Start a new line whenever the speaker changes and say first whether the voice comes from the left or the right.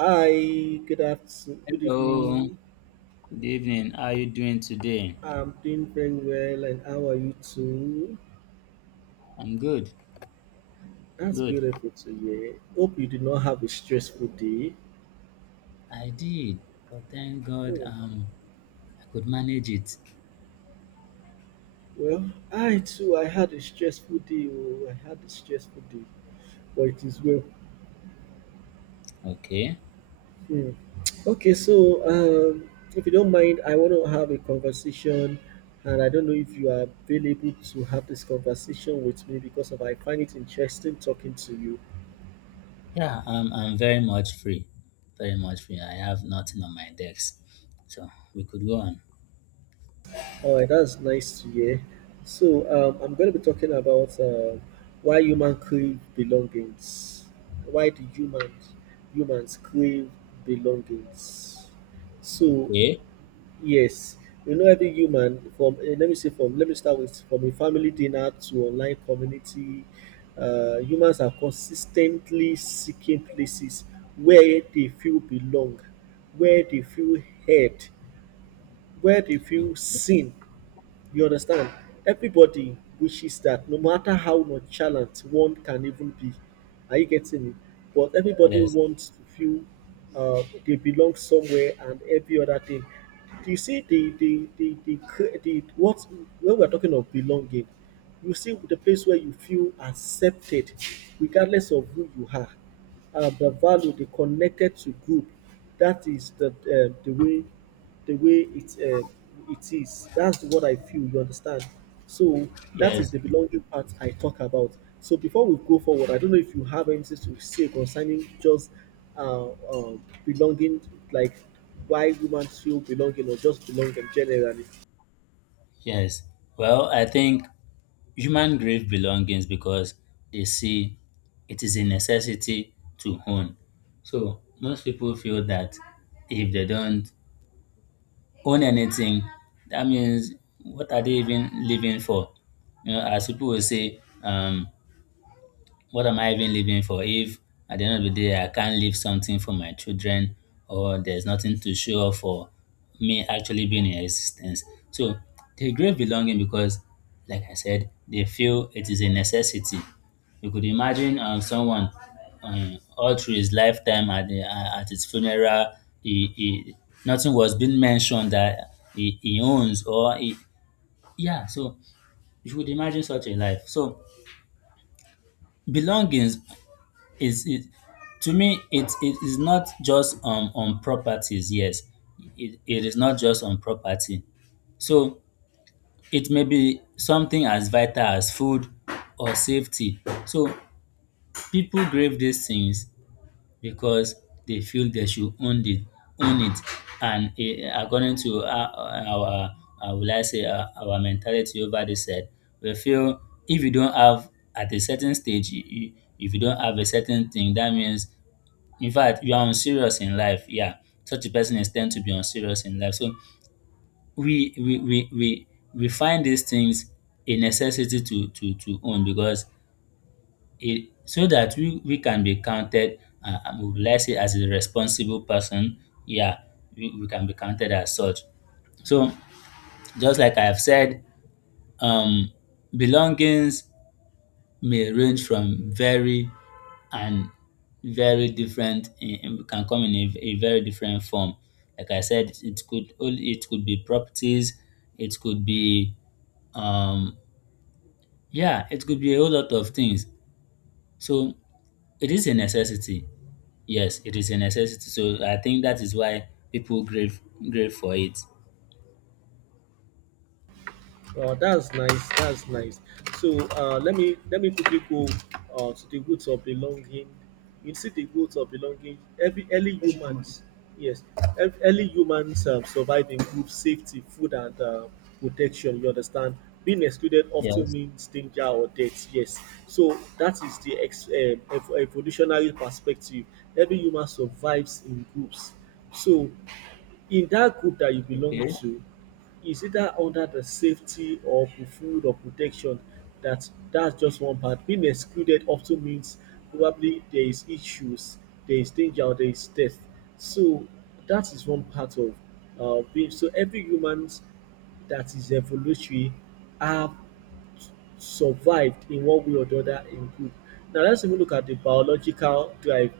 right: Hi, good afternoon, good
left: Hello,
right: evening.
left: good evening. How are you doing today?
right: I'm doing very well, and how are you too?
left: I'm good,
right: That's
left: good.
right: beautiful to hear. Hope you did not have a stressful day.
left: I did, but thank God
right: Hmm.
left: I could manage it.
right: Well, I too, I had a stressful day. Oh, I had a stressful day, but it is well.
left: Okay.
right: Hmm. Okay, so um, if you don't mind, I want to have a conversation, and I don't know if you are available to have this conversation with me because of I find it interesting talking to you.
left: Yeah, I'm very much free. Very much free. I have nothing on my decks. So we could go on.
right: All right, that's nice to hear. So, I'm going to be talking about why human crave belongings. Why do humans crave belongings? So,
left: Okay.
right: yes, you know every human from let me say from let me start with from a family dinner to online community. Humans are consistently seeking places where they feel belong, where they feel heard, where they feel seen you understand? Everybody wishes that no matter how nonchalant one can even be, are you getting me? But everybody
left: Yes,
right: wants to feel they belong somewhere and every other thing. Do you see the what when we're talking of belonging? You see the place where you feel accepted, regardless of who you are, the value, the connected to group. That is the way the way it it is. That's what I feel. You understand? So that is
left: yes,
right: the belonging part I talk about. So before we go forward, I don't know if you have anything to say concerning just uh, uh, belonging, like why women feel belonging or just belonging generally.
left: yes. Well, I think human grave belongings because they see it is a necessity to own. So most people feel that if they don't own anything, that means what are they even living for? You know, as people will say, what am I even living for if at the end of the day I can't leave something for my children or there's nothing to show off for me actually being in existence? So they crave belonging because, like I said, they feel it is a necessity. You could imagine someone all through his lifetime at his funeral, he, he, nothing was being mentioned that he owns or he, yeah. So you could imagine such a life. So belongings it's it to me it is not just on properties, yes. It is not just on property. So it may be something as vital as food or safety. So people grave these things because they feel they should own it, own it, and eh, according to our our our, will I say, our mentality over this said, we feel if you don't have at a certain stage if you don't have a certain thing, that means, in fact, you are unserious in life. Yeah, such a person is tend to be unserious in life. So we we we we, we find these things a necessity to own because it so that we can be counted. Let's say as a responsible person. Yeah, we can be counted as such. So just like I've said, um, belongings may range from very and very different can come in a very different form. Like I said, it could be properties, it could be um yeah, it could be a whole lot of things. So it is a necessity. Yes, it is a necessity. So I think that is why people crave for it.
right: Oh, that's nice. That's nice. So let me quickly go to the roots of belonging. You see the roots of belonging. Every early humans, yes, early humans survived in group safety, food, and protection. You understand? Being excluded often
left: Yes.
right: means danger or death. Yes. So that is the evolutionary perspective. Every human survives in groups. So in that group that you belong
left: Okay.
right: to is either under the safety or the food or protection that that's just one part. Being excluded often means probably there is issues, there is danger, or there is death. So that is one part of being. So every humans that is evolutionary have survived in one way or the other in group. Now let's even look at the biological drive.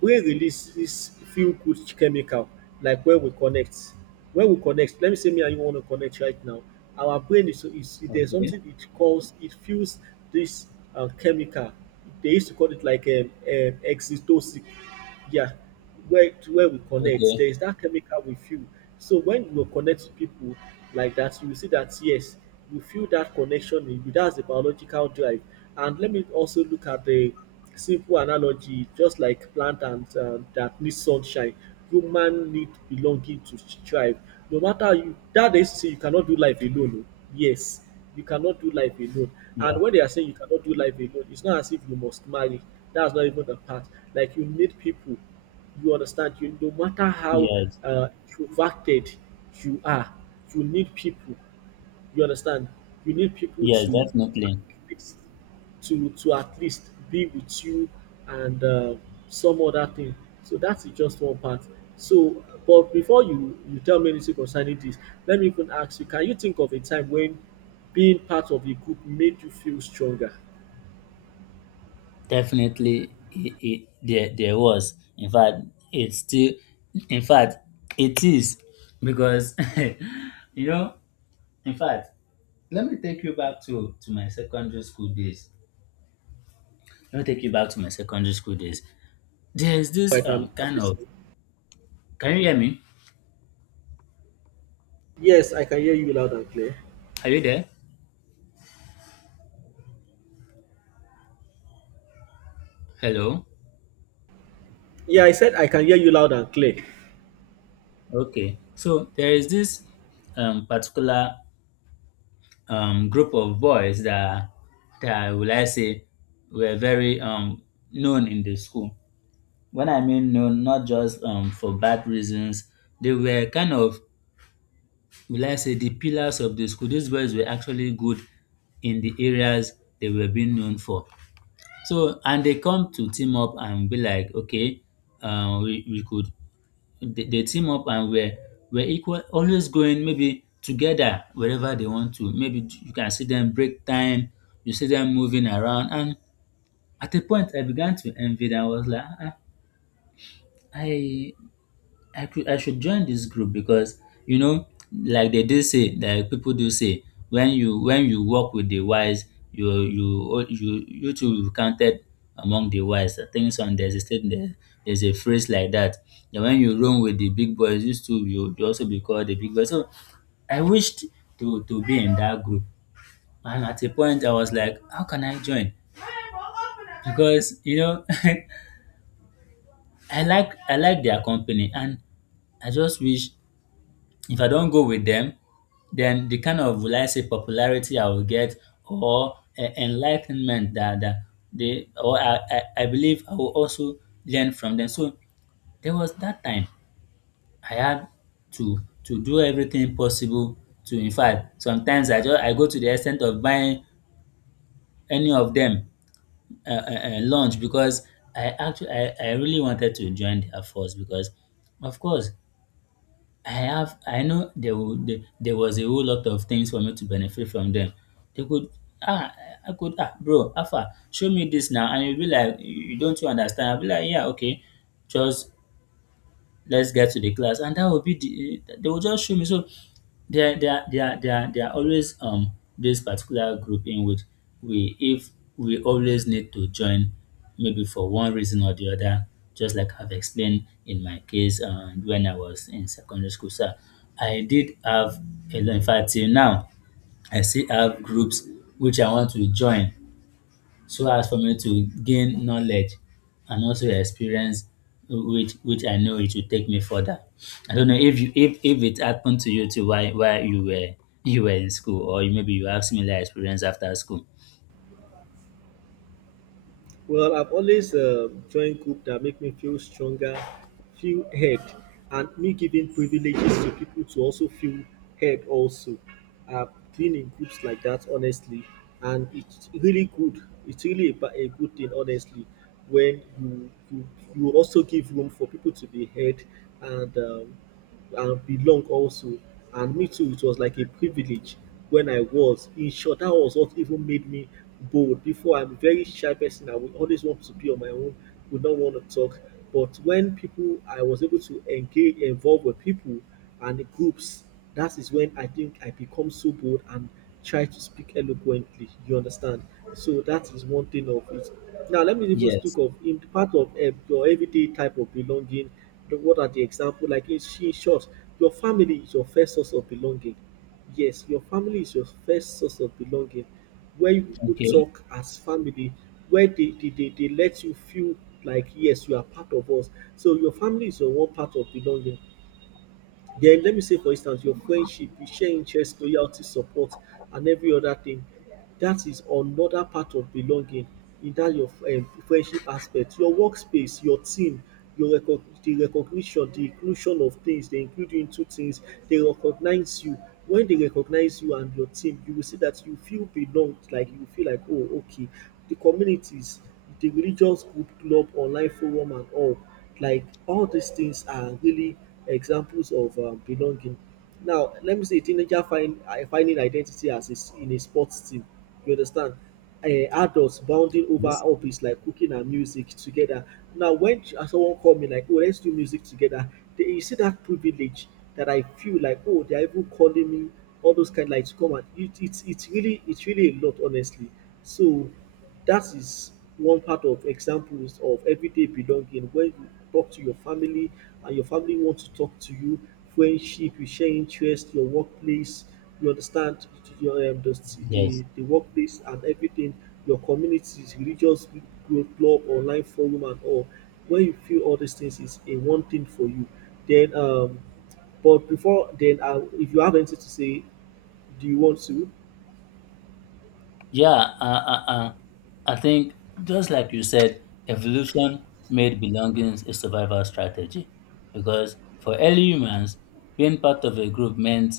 right: Brain releases feel good chemical like when we connect. When we connect, let me say me and you want to connect right now. Our brain is, there's
left: Okay.
right: something it calls it feels this chemical. They used to call it like oxytocin. Yeah, where to where we connect,
left: Okay.
right: there is that chemical we feel. So when you connect to people like that, you will see that yes, you feel that connection in you. That's the biological drive. And let me also look at the simple analogy, just like plant and that need sunshine, human need belonging to thrive. No matter how you, that is to say you cannot do life alone. Oh. Yes, you cannot do life alone. And
left: Yeah.
right: when they are saying you cannot do life alone, it's not as if you must marry. That's not even the part. Like you need people you understand? You, no matter how
left: Yes.
right: introverted you are, you need people. You understand? You need people
left: Yes.
right: to
left: Definitely.
right: at least be with you and some other thing. So that's just one part. So, but before you tell me anything concerning this, let me even ask you: Can you think of a time when being part of a group made you feel stronger?
left: Definitely, there there was. In fact, it's still. In fact, it is because you know. In fact, let me take you back to my secondary school days. Let me take you back to my secondary school days. There is
right: I
left: this
right: can. I'm
left: kind of.
right: listening.
left: Can you hear me?
right: Yes, I can hear you loud and clear.
left: Are you there? Hello.
right: Yeah, I said I can hear you loud and clear.
left: Okay. So there is this particular group of boys that will I say were very known in the school. When I mean no, not just for bad reasons, they were kind of, will I say, the pillars of the school. These boys were actually good in the areas they were being known for. So, and they come to team up and be like, okay, we could, they team up and we're equal, always going maybe together wherever they want to. Maybe you can see them break time, you see them moving around. And at a point, I began to envy them. I was like, ah, ah, I, I could I should join this group because, you know, like they do say, like people do say, when you work with the wise, you too will be counted among the wise. I think some there's a state there, there's a phrase like that. That when you roam with the big boys, you too you you also be called the big boys. So I wished to be in that group. And at a point I was like, how can I join? Because you know, I like their company, and I just wish. If I don't go with them, then the kind of, will I say, popularity I will get or enlightenment that, that they or I believe I will also learn from them. So there was that time I had to do everything possible to, in fact, sometimes I go to the extent of buying any of them lunch because I really wanted to join their force because, of course, I know there would, there was a whole lot of things for me to benefit from them. They could ah, I could ah, bro Alpha show me this now and you'll be like you don't, you understand? I'll be like, yeah, okay, just let's get to the class, and that will be the eh, they will just show me. So there are always this particular group in which we, if we always need to join maybe for one reason or the other, just like I've explained in my case, when I was in secondary school. So I did have a lot, in fact till now I still have groups which I want to join so as for me to gain knowledge and also experience, which I know it will take me further. I don't know if you if it happened to you too, while you were in school, or you- maybe you have similar experience after school.
right: Well, I've always joined groups that make me feel stronger, feel heard, and me giving privileges to people to also feel heard also. I've been in groups like that, honestly, and it's really good. It's really a, a good thing, honestly, when you also give room for people to be heard and um, and belong also. And me too, it was like a privilege when I was. In short, that was what even made me bold. Before, I'm a very shy person. I would always want to be on my own, would not want to talk. But when people, I was able to engage, involve with people and groups, that is when I think I become so bold and try to speak eloquently. You understand? So that is one thing of it. Now let me even speak
left: Yes.
right: of in part of your everyday type of belonging. What are the example? Like in in short, your family is your first source of belonging. Yes, your family is your first source of belonging. Where you people
left: Okay.
right: talk as family, where they let you feel like yes, you are part of us. So your family is your one part of belonging. Then let me say, for instance, your friendship, you share interest, loyalty, support, and every other thing. That is another part of belonging in that your friendship aspect. Your workspace, your team, your the recognition, the inclusion of things, they include you into things, they recognize you. When they recognize you and your team, you will see that you feel belonged, like you feel like, oh, okay. The communities, the religious group, club, online forum, and all like all these things are really examples of belonging. Now, let me say a teenager finding identity as is in a sports team. You understand? Adults bounding over
left: Yes.
right: hobbies like cooking and music together. Now, when someone call me like, "Oh, let's do music together," they, you see that privilege that I feel like, "Oh, they are even calling me." All those kind like to come and it, it's really a lot honestly. So that is one part of examples of everyday belonging when you talk to your family and your family want to talk to you, friendship, you share interest, your workplace, you understand your
left: Yes.
right: the workplace and everything, your communities, religious group, club, online forum and all. When you feel all these things is a one thing for you, then but before then if you have anything to say, do you want to?
left: Yeah, uh, uh, uh, I think, just like you said, evolution made belongings a survival strategy because for early humans, being part of a group meant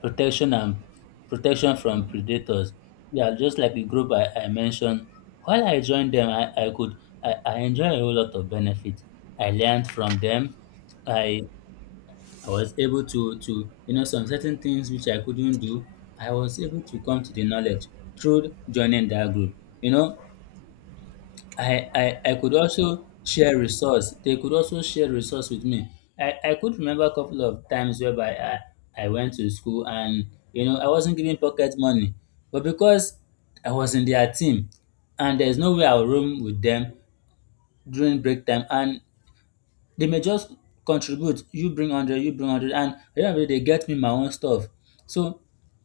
left: protection and protection from predators. Yeah, just like the group I mentioned, while I joined them, I could I enjoy a whole lot of benefits. I learned from them. I I was able to you know some certain things which I couldn't do, I was able to come to the knowledge through joining that group. You know, I could also share resource. They could also share resource with me. I could remember a couple of times whereby I went to school, and you know I wasn't given pocket money. But because I was in their team, and there's no way I'll room with them during break time, and they may just contribute, you bring 100, you bring 100, and at the end of the day, they get me my own stuff. So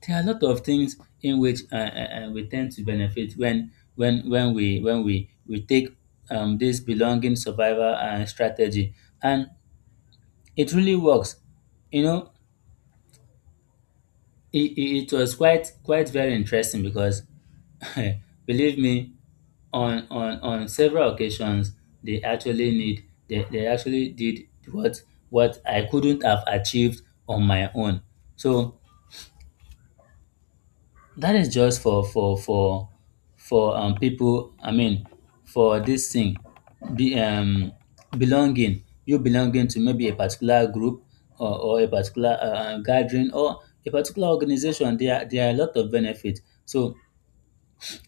left: there are a lot of things in which we tend to benefit when we when we take this belonging survival strategy, and it really works. You know, it was quite very interesting because, believe me, on several occasions they actually need they actually did what what I couldn't have achieved on my own. So that is just for for people. I mean, for this thing, be belonging. You belonging to maybe a particular group, or a particular gathering, or a particular organization. There are a lot of benefits. So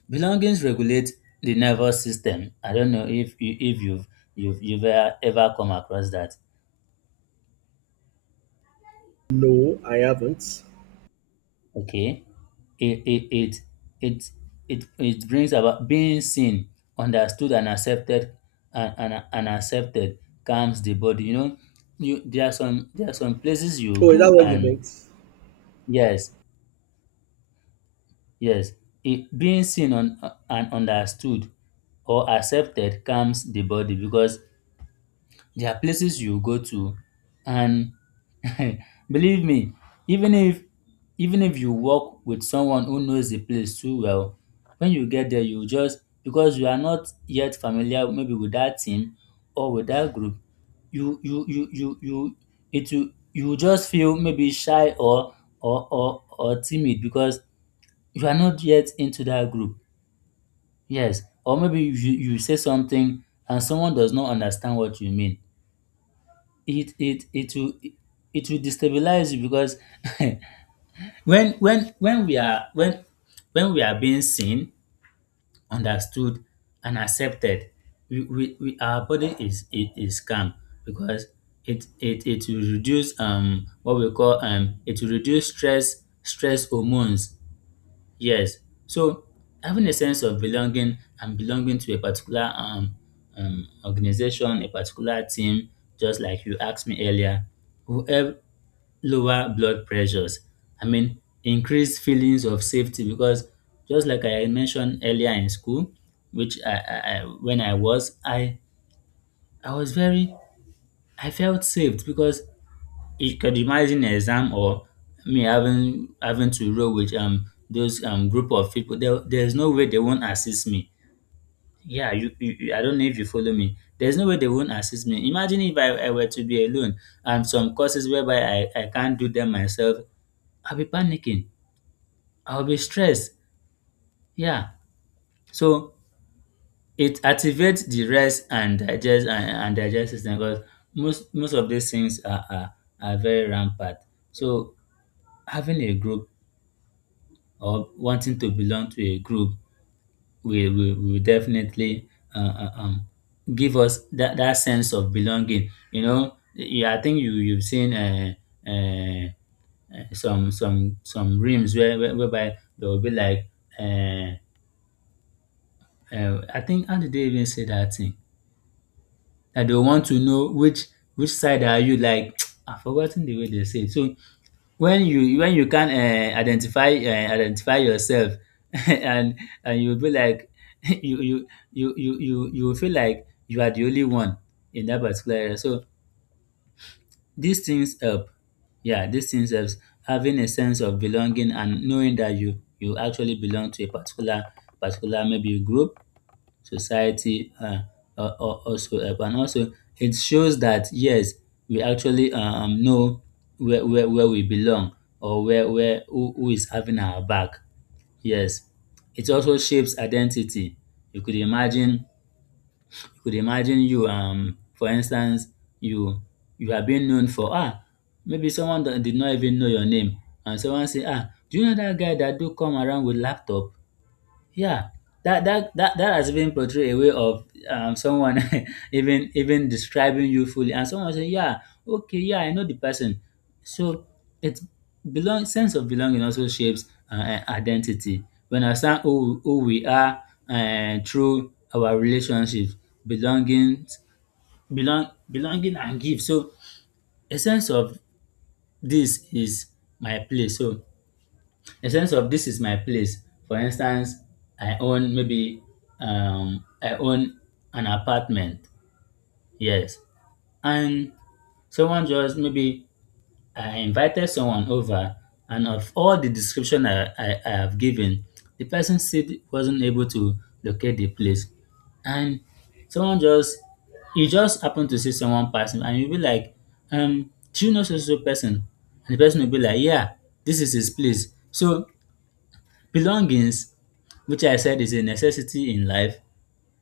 left: belongings regulate the nervous system. I don't know if you, if you've you've ever, ever come across that.
right: No, I haven't.
left: Okay. It it it it it brings about being seen, understood and accepted, and, and accepted calms the body. You know, you there are some, there are some places you
right: Oh, is that
left: go
right: what you
left: and
right: meant?
left: yes, yes. It, being seen on, and understood or accepted calms the body because there are places you go to, and believe me, even if, even if you work with someone who knows the place too well, when you get there you just, because you are not yet familiar maybe with that team or with that group, you, it will, you will just feel maybe shy or or timid because you are not yet into that group. Yes, or maybe you say something and someone does not understand what you mean. It will, it will destabilize you because when we are, when we are being seen, understood, and accepted, we, our body is, it is calm because it will reduce what we call um, it will reduce stress hormones. Yes. So having a sense of belonging and belonging to a particular organization, a particular team, just like you asked me earlier, will help lower blood pressures. I mean, increase feelings of safety because, just like I mentioned earlier in school, which I when I was, I was very, I felt saved because, it could imagine an exam, or me having to roll with those group of people. There's no way they won't assist me. Yeah, you- I don't know if you follow me. There's no way they won't assist me. Imagine if I were to be alone and some courses whereby I can't do them myself. I'll be panicking. I'll be stressed. Yeah. So it activates the rest and digest system because most of these things are very rampant. So having a group or wanting to belong to a group will definitely uh, uh, um, give us that sense of belonging. You know, yeah, I think you've seen uh, some rooms whereby they will be like, uh, I think, how did they even say that thing? That they want to know which side are you like. I've forgotten the way they say it. So when you can't identify yourself and and you be like you will feel like you are the only one in that particular area. So these things help. Yeah, these things helps having a sense of belonging and knowing that you actually belong to a particular maybe group, society, whatsoever. And also it shows that yes, we actually know where we belong, or where who is having our back. Yes. It also shapes identity. You could imagine you could imagine you, for instance, you you are being known for ah maybe someone that did not even know your name, and someone say, "Ah, do you know dat guy dat do come around with laptop?" Yeah, that has been portrayed a way of, someone even describing you fully, and someone say, "Yeah, okay, yeah, I know the person." So it, belong sense of belonging also shapes identity. We understand who we are through our relationships, belonging, belonging and give. So a sense of this is my place. So a sense of this is my place. For instance, I own maybe, I own an apartment. Yes, and someone just maybe, I invited someone over, and of all the description I have given, the person still wasn't able to locate the place, and someone just you just happen to see someone passing, and you'll be like, do you know so so person? And the person will be like, yeah, this is his place. So belongings, which I said is a necessity in life,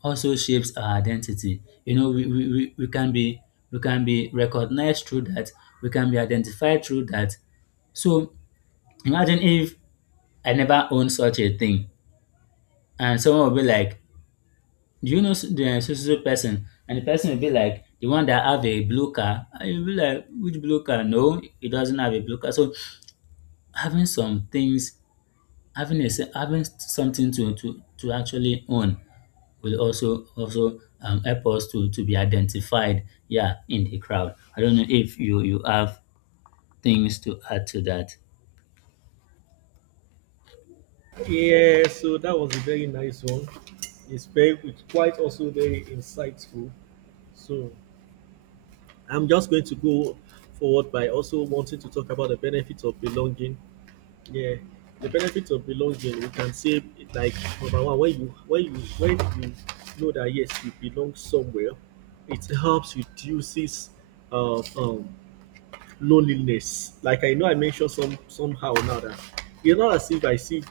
left: also shapes our identity. You know, we can be, we can be recognized through that, we can be identified through that. So imagine if I never own such a thing, and someone will be like, "Do you know the so so so person?" And the person will be like, "The one that have a blue car." And you'll be like, "Which blue car? No, it doesn't have a blue car." So having some things, having a having something to actually own will also help us to be identified, yeah, in the crowd. I don't know if you have things to add to that.
right: Yeah, so that was a very nice one. It's very it's quite also very insightful. So I'm just going to go forward by also wanting to talk about the benefits of belonging. Yeah. The benefits of belonging, we can say like number one, when you know that yes, you belong somewhere, it helps reduces uh, um loneliness. Like I know I mentioned some somehow now that it's not as if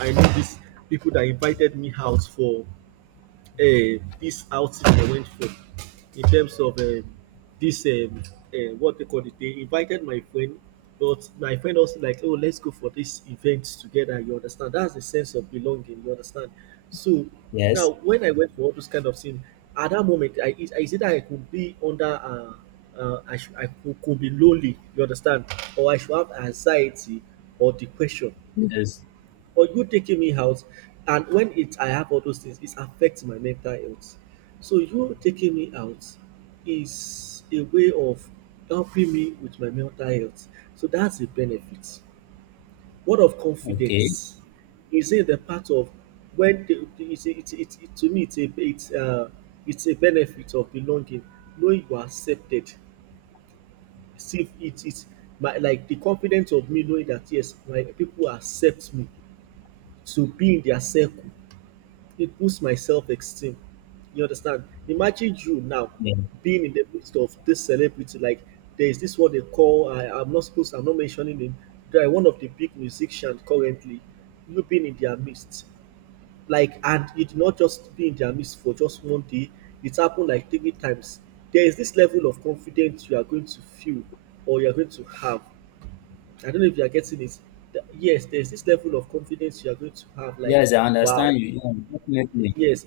right: I know these people that invited me out for uh, this outing I went for in terms of this what they call it. They invited my friend, but my friend also like, oh, let's go for this event together. You understand? That's the sense of belonging. You understand? So now,
left: Yes.
right: when I went for all those kind of things, at that moment, I said that I could be under. I, should, could be lonely, you understand, or I should have anxiety or depression
left: Yes.
right: or you taking me out, and when it I have all those things it affects my mental health. So you taking me out is a way of helping me with my mental health. So that's a benefit. Word of
left: Okay.
right: confidence is in the part of when the it's, it, to me it's a benefit of belonging, knowing you are accepted. See if it is my like the confidence of me knowing that yes my people accept me to be in their circle. It boosts my self esteem. You understand? Imagine you now
left: Yeah.
right: being in the midst of this celebrity. Like there is this what they call I'm not supposed I'm not mentioning him. They are one of the big musicians currently. You being in their midst. Like and you did not just be in their midst for just one day. It happened like three times. There is this level of confidence you are going to feel or you are going to have. I don't know if you are getting it. Yes, there's this level of confidence you are going to have. Like,
left: Yes, I
right: wow,
left: understand you. Yeah, definitely.
right: yes,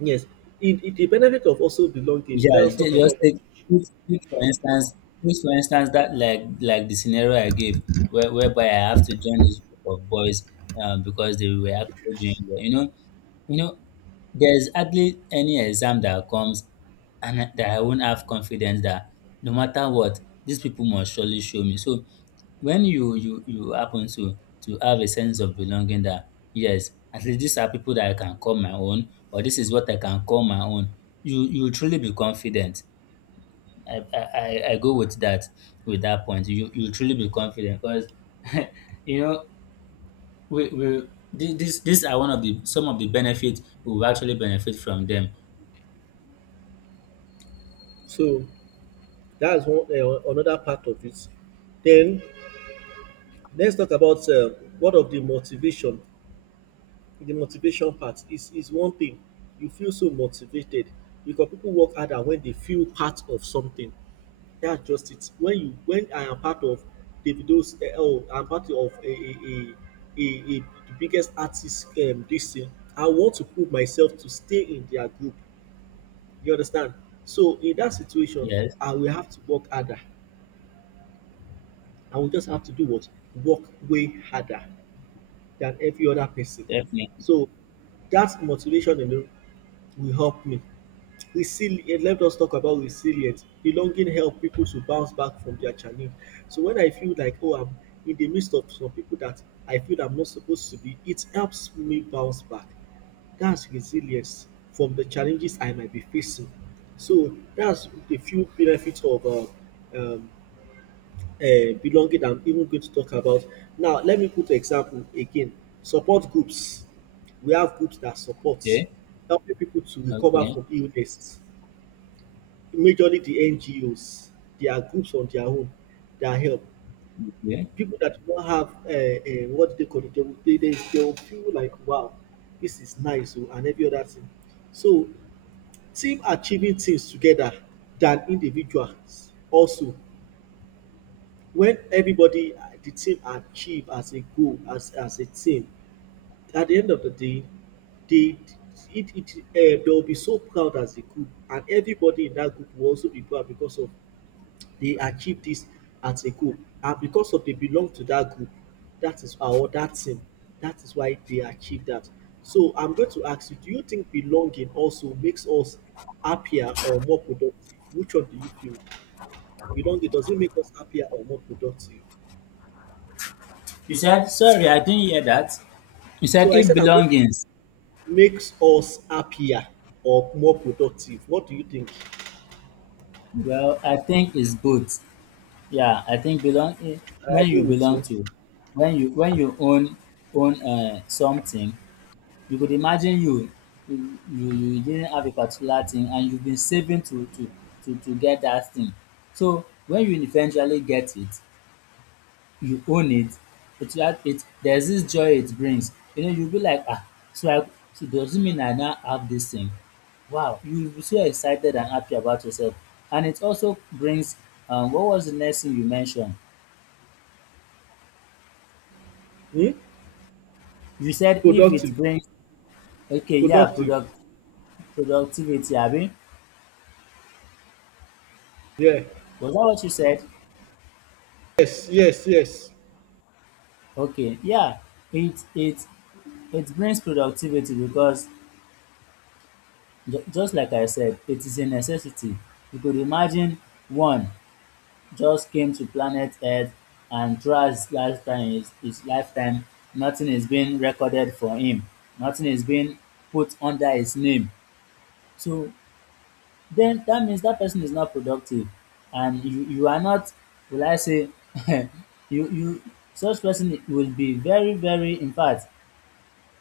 right: yes, it in the benefit of also belonging, let
left: Yeah,
right: us talk
left: they just
right: about that.
left: take, take, take for instance, take for instance that, like the scenario I gave, whereby I have to join this group of boys because they were actually doing well. You know, there's hardly any exam that comes that I won't have confidence that no matter what, these people must surely show me. So when you happen to have a sense of belonging that yes, at least these are people that I can call my own, or this is what I can call my own, you truly be confident. I go with that point. You truly be confident because you know, we thi- this these are one of the some of the benefits we will actually benefit from them.
right: So that's one another part of it. Then let's talk about what of the motivation. The motivation part is one thing. You feel so motivated because people work harder when they feel part of something. That's just it. When I am part of Davido's, I'm part of a the biggest artist this thing. I want to prove myself to stay in their group. You understand? So in that situation,
left: Yes,
right: I will have to work harder. I will just have to do what? Work way harder than every other person.
left: definitely.
right: So that motivation alone will help me. Let us talk about resilience. Belonging help people to bounce back from their challenge. So when I feel like, oh, I'm in the midst of some people that I feel I'm not supposed to be, it helps me bounce back. That's resilience from the challenges I might be facing. So that's a few benefits of um, belonging. I'm even going to talk about now. Let me put example again. Support groups. We have groups that supports
left: okay
right: helping people to recover
left: okay
right: from illness majorly the NGOs, there are groups on their own that help.
left: Okay.
right: People that do not have what they call it, they will feel like, wow, this is nice, oh, and every other thing. So, team achieving things together than individuals. Also, when everybody, the team achieve as a goal, as a team, at the end of the day, they it, it they will be so proud as a group and everybody in that group will also be proud because of they achieve this as a goal. And because of they belong to that group, that is or that team, that is why they achieve that. So I'm going to ask you, do you think belonging also makes us happier or more productive? Which one do you feel? Belonging, does it make us happier or more productive?
left: You said, sorry, I didn't hear that. You
right: So
left: said
right: I
left: if
right: said I'm going to
left: belongings.
right: makes us happier or more productive. What do you think?
left: Well, I think it's both. Yeah, I think belong, eh,
right: I
left: when you
right: agree with
left: belong
right: you.
left: to, when you own, own something, you could imagine you, you didn't have a particular thing and you've been saving to get that thing. So when you eventually get it, you own it, it had it, there's this joy it brings. You know, you'll be like, ah, so I, so does it mean I now have this thing? Wow, you'll be so excited and happy about yourself. And it also brings, what was the next thing you mentioned?
right: Hmm?
left: You said if it
right: Productive.
left: brings. Okay, yeah,
right: Productive.
left: productivity, Abby.
right: Yeah.
left: Was that what you said?
right: Yes, yes, yes.
left: Okay, yeah, it it it brings productivity because, just like I said, it is a necessity. You could imagine one just came to planet Earth and throughout his lifetime, his lifetime, nothing is being recorded for him. Nothing is being put under his name. So then that means that person is not productive, and you are not, will I say you you such person will be very very, in fact,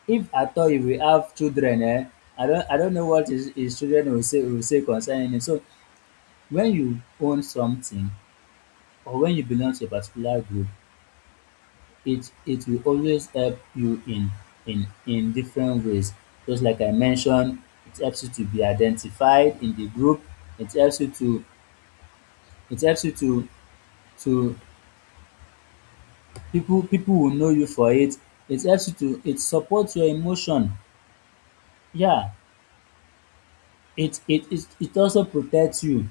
left: if at all you will have children, eh, I don't know what his children will say concerning it. So when you own something or when you belong to a particular group, it will always help you in in different ways. Just like I mentioned, it helps you to be identified in the group, it helps you to, it helps you to so people, people will know you for it. It helps you to, it supports your emotion. Yeah, it also protects you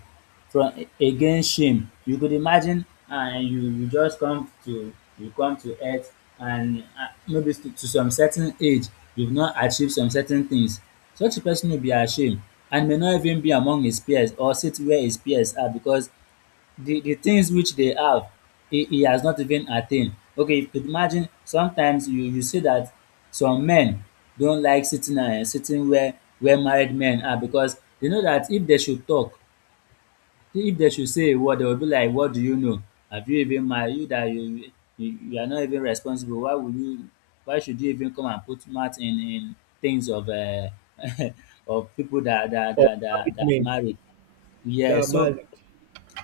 left: from, against shame. You could imagine, and you just come to you come to earth and, maybe to some certain age you've not achieved some certain things. Such a person will be ashamed and may not even be among his peers or sit where his peers are because the things which they have, he has not even attained. Okay, you could imagine sometimes you see that some men don't like sitting where married men are because they know that if they should talk, if they should say a word, they will be like, "What do you know? Have you even married? You that you are not even responsible. Why would you? Why should you even come and put mouth in things of of people
right: Or I
left: that
right: mean?
left: married?"
right: They
left: Yeah,
right: are
left: so.
right: married.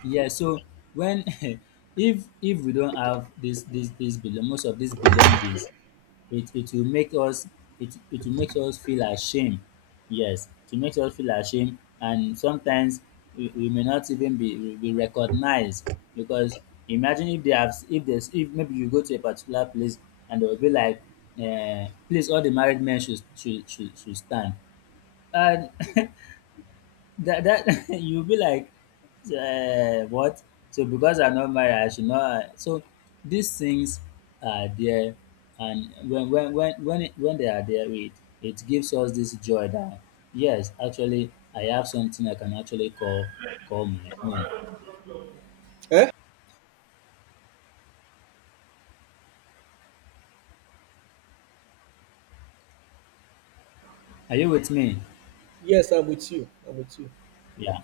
left: Yeah, so when if we don't have this this this belong most of these belongings, it will make us, it will make us feel ashamed. Yes, to make us feel ashamed, and sometimes we may not even be we be recognized because imagine if they have, if there's, if maybe you go to a particular place and they'll be like, please all the married men should stand. And that that you'll be like, what? So because I'm not married, I should not. So these things are there, and when it, when they are there, it gives us this joy that yes, actually, I have something I can actually call my own.
right: Eh?
left: Are you with me?
right: Yes, I'm with you. I'm with you.
left: Yeah,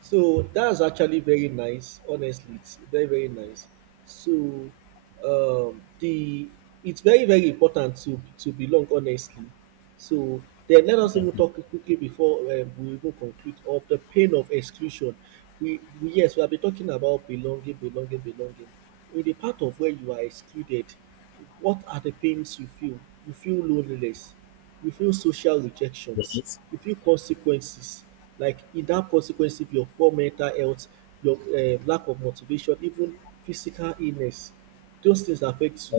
right: So that's actually very nice. Honestly, it's very very nice. So the it's very very important to belong honestly. So then let us even
left: definitely.
right: talk quickly before we even conclude of the pain of exclusion. We yes we have been talking about belonging, belonging, belonging. In the part of where you are excluded, what are the pains you feel? You feel loneliness, you feel social rejections,
left: Yes,
right: you feel consequences like in that consequence if your poor mental health, your lack of motivation, even physical illness. Those things affect you.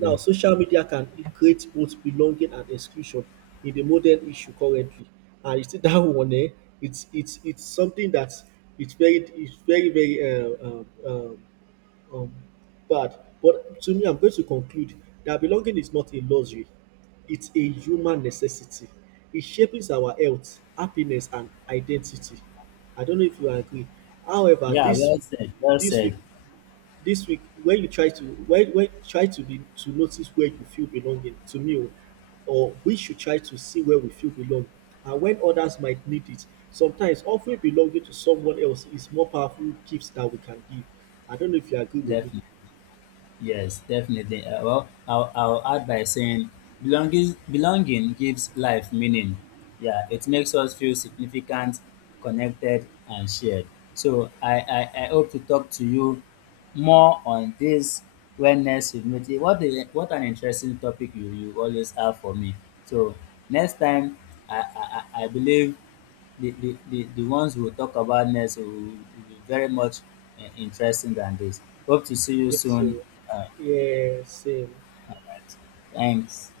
right: Now social media can create both belonging and exclusion in the modern issue currently. And you see that one it's something that it's very very um um um, bad. But to me, I'm going to conclude that belonging is not a luxury, it's a human necessity. It shapes our health, happiness, and identity. I don't know if you agree. However,
left: Yeah, well said. Well
right: this week,
left: said.
right: this week, when you try to when try to be to notice where you feel belonging, to me, oh, or we should try to see where we feel belong and when others might need it. Sometimes offering belonging to someone else is more powerful gifts that we can give. I don't know if you agree with me.
left: Definitely. Yes, definitely. Well, I'll add by saying belonging, belonging gives life meaning. Yeah, it makes us feel significant, connected, and shared. So I hope to talk to you more on this when next we meet. Eh, what, a, what an interesting topic you always have for me. So next time, I, I, I believe the ones we'll talk about next will be very much, eh, interesting than this. Hope to see you
right: Yes,
left: soon.
right: so
left: Uh,
right: yeah, same.
left: Thanks.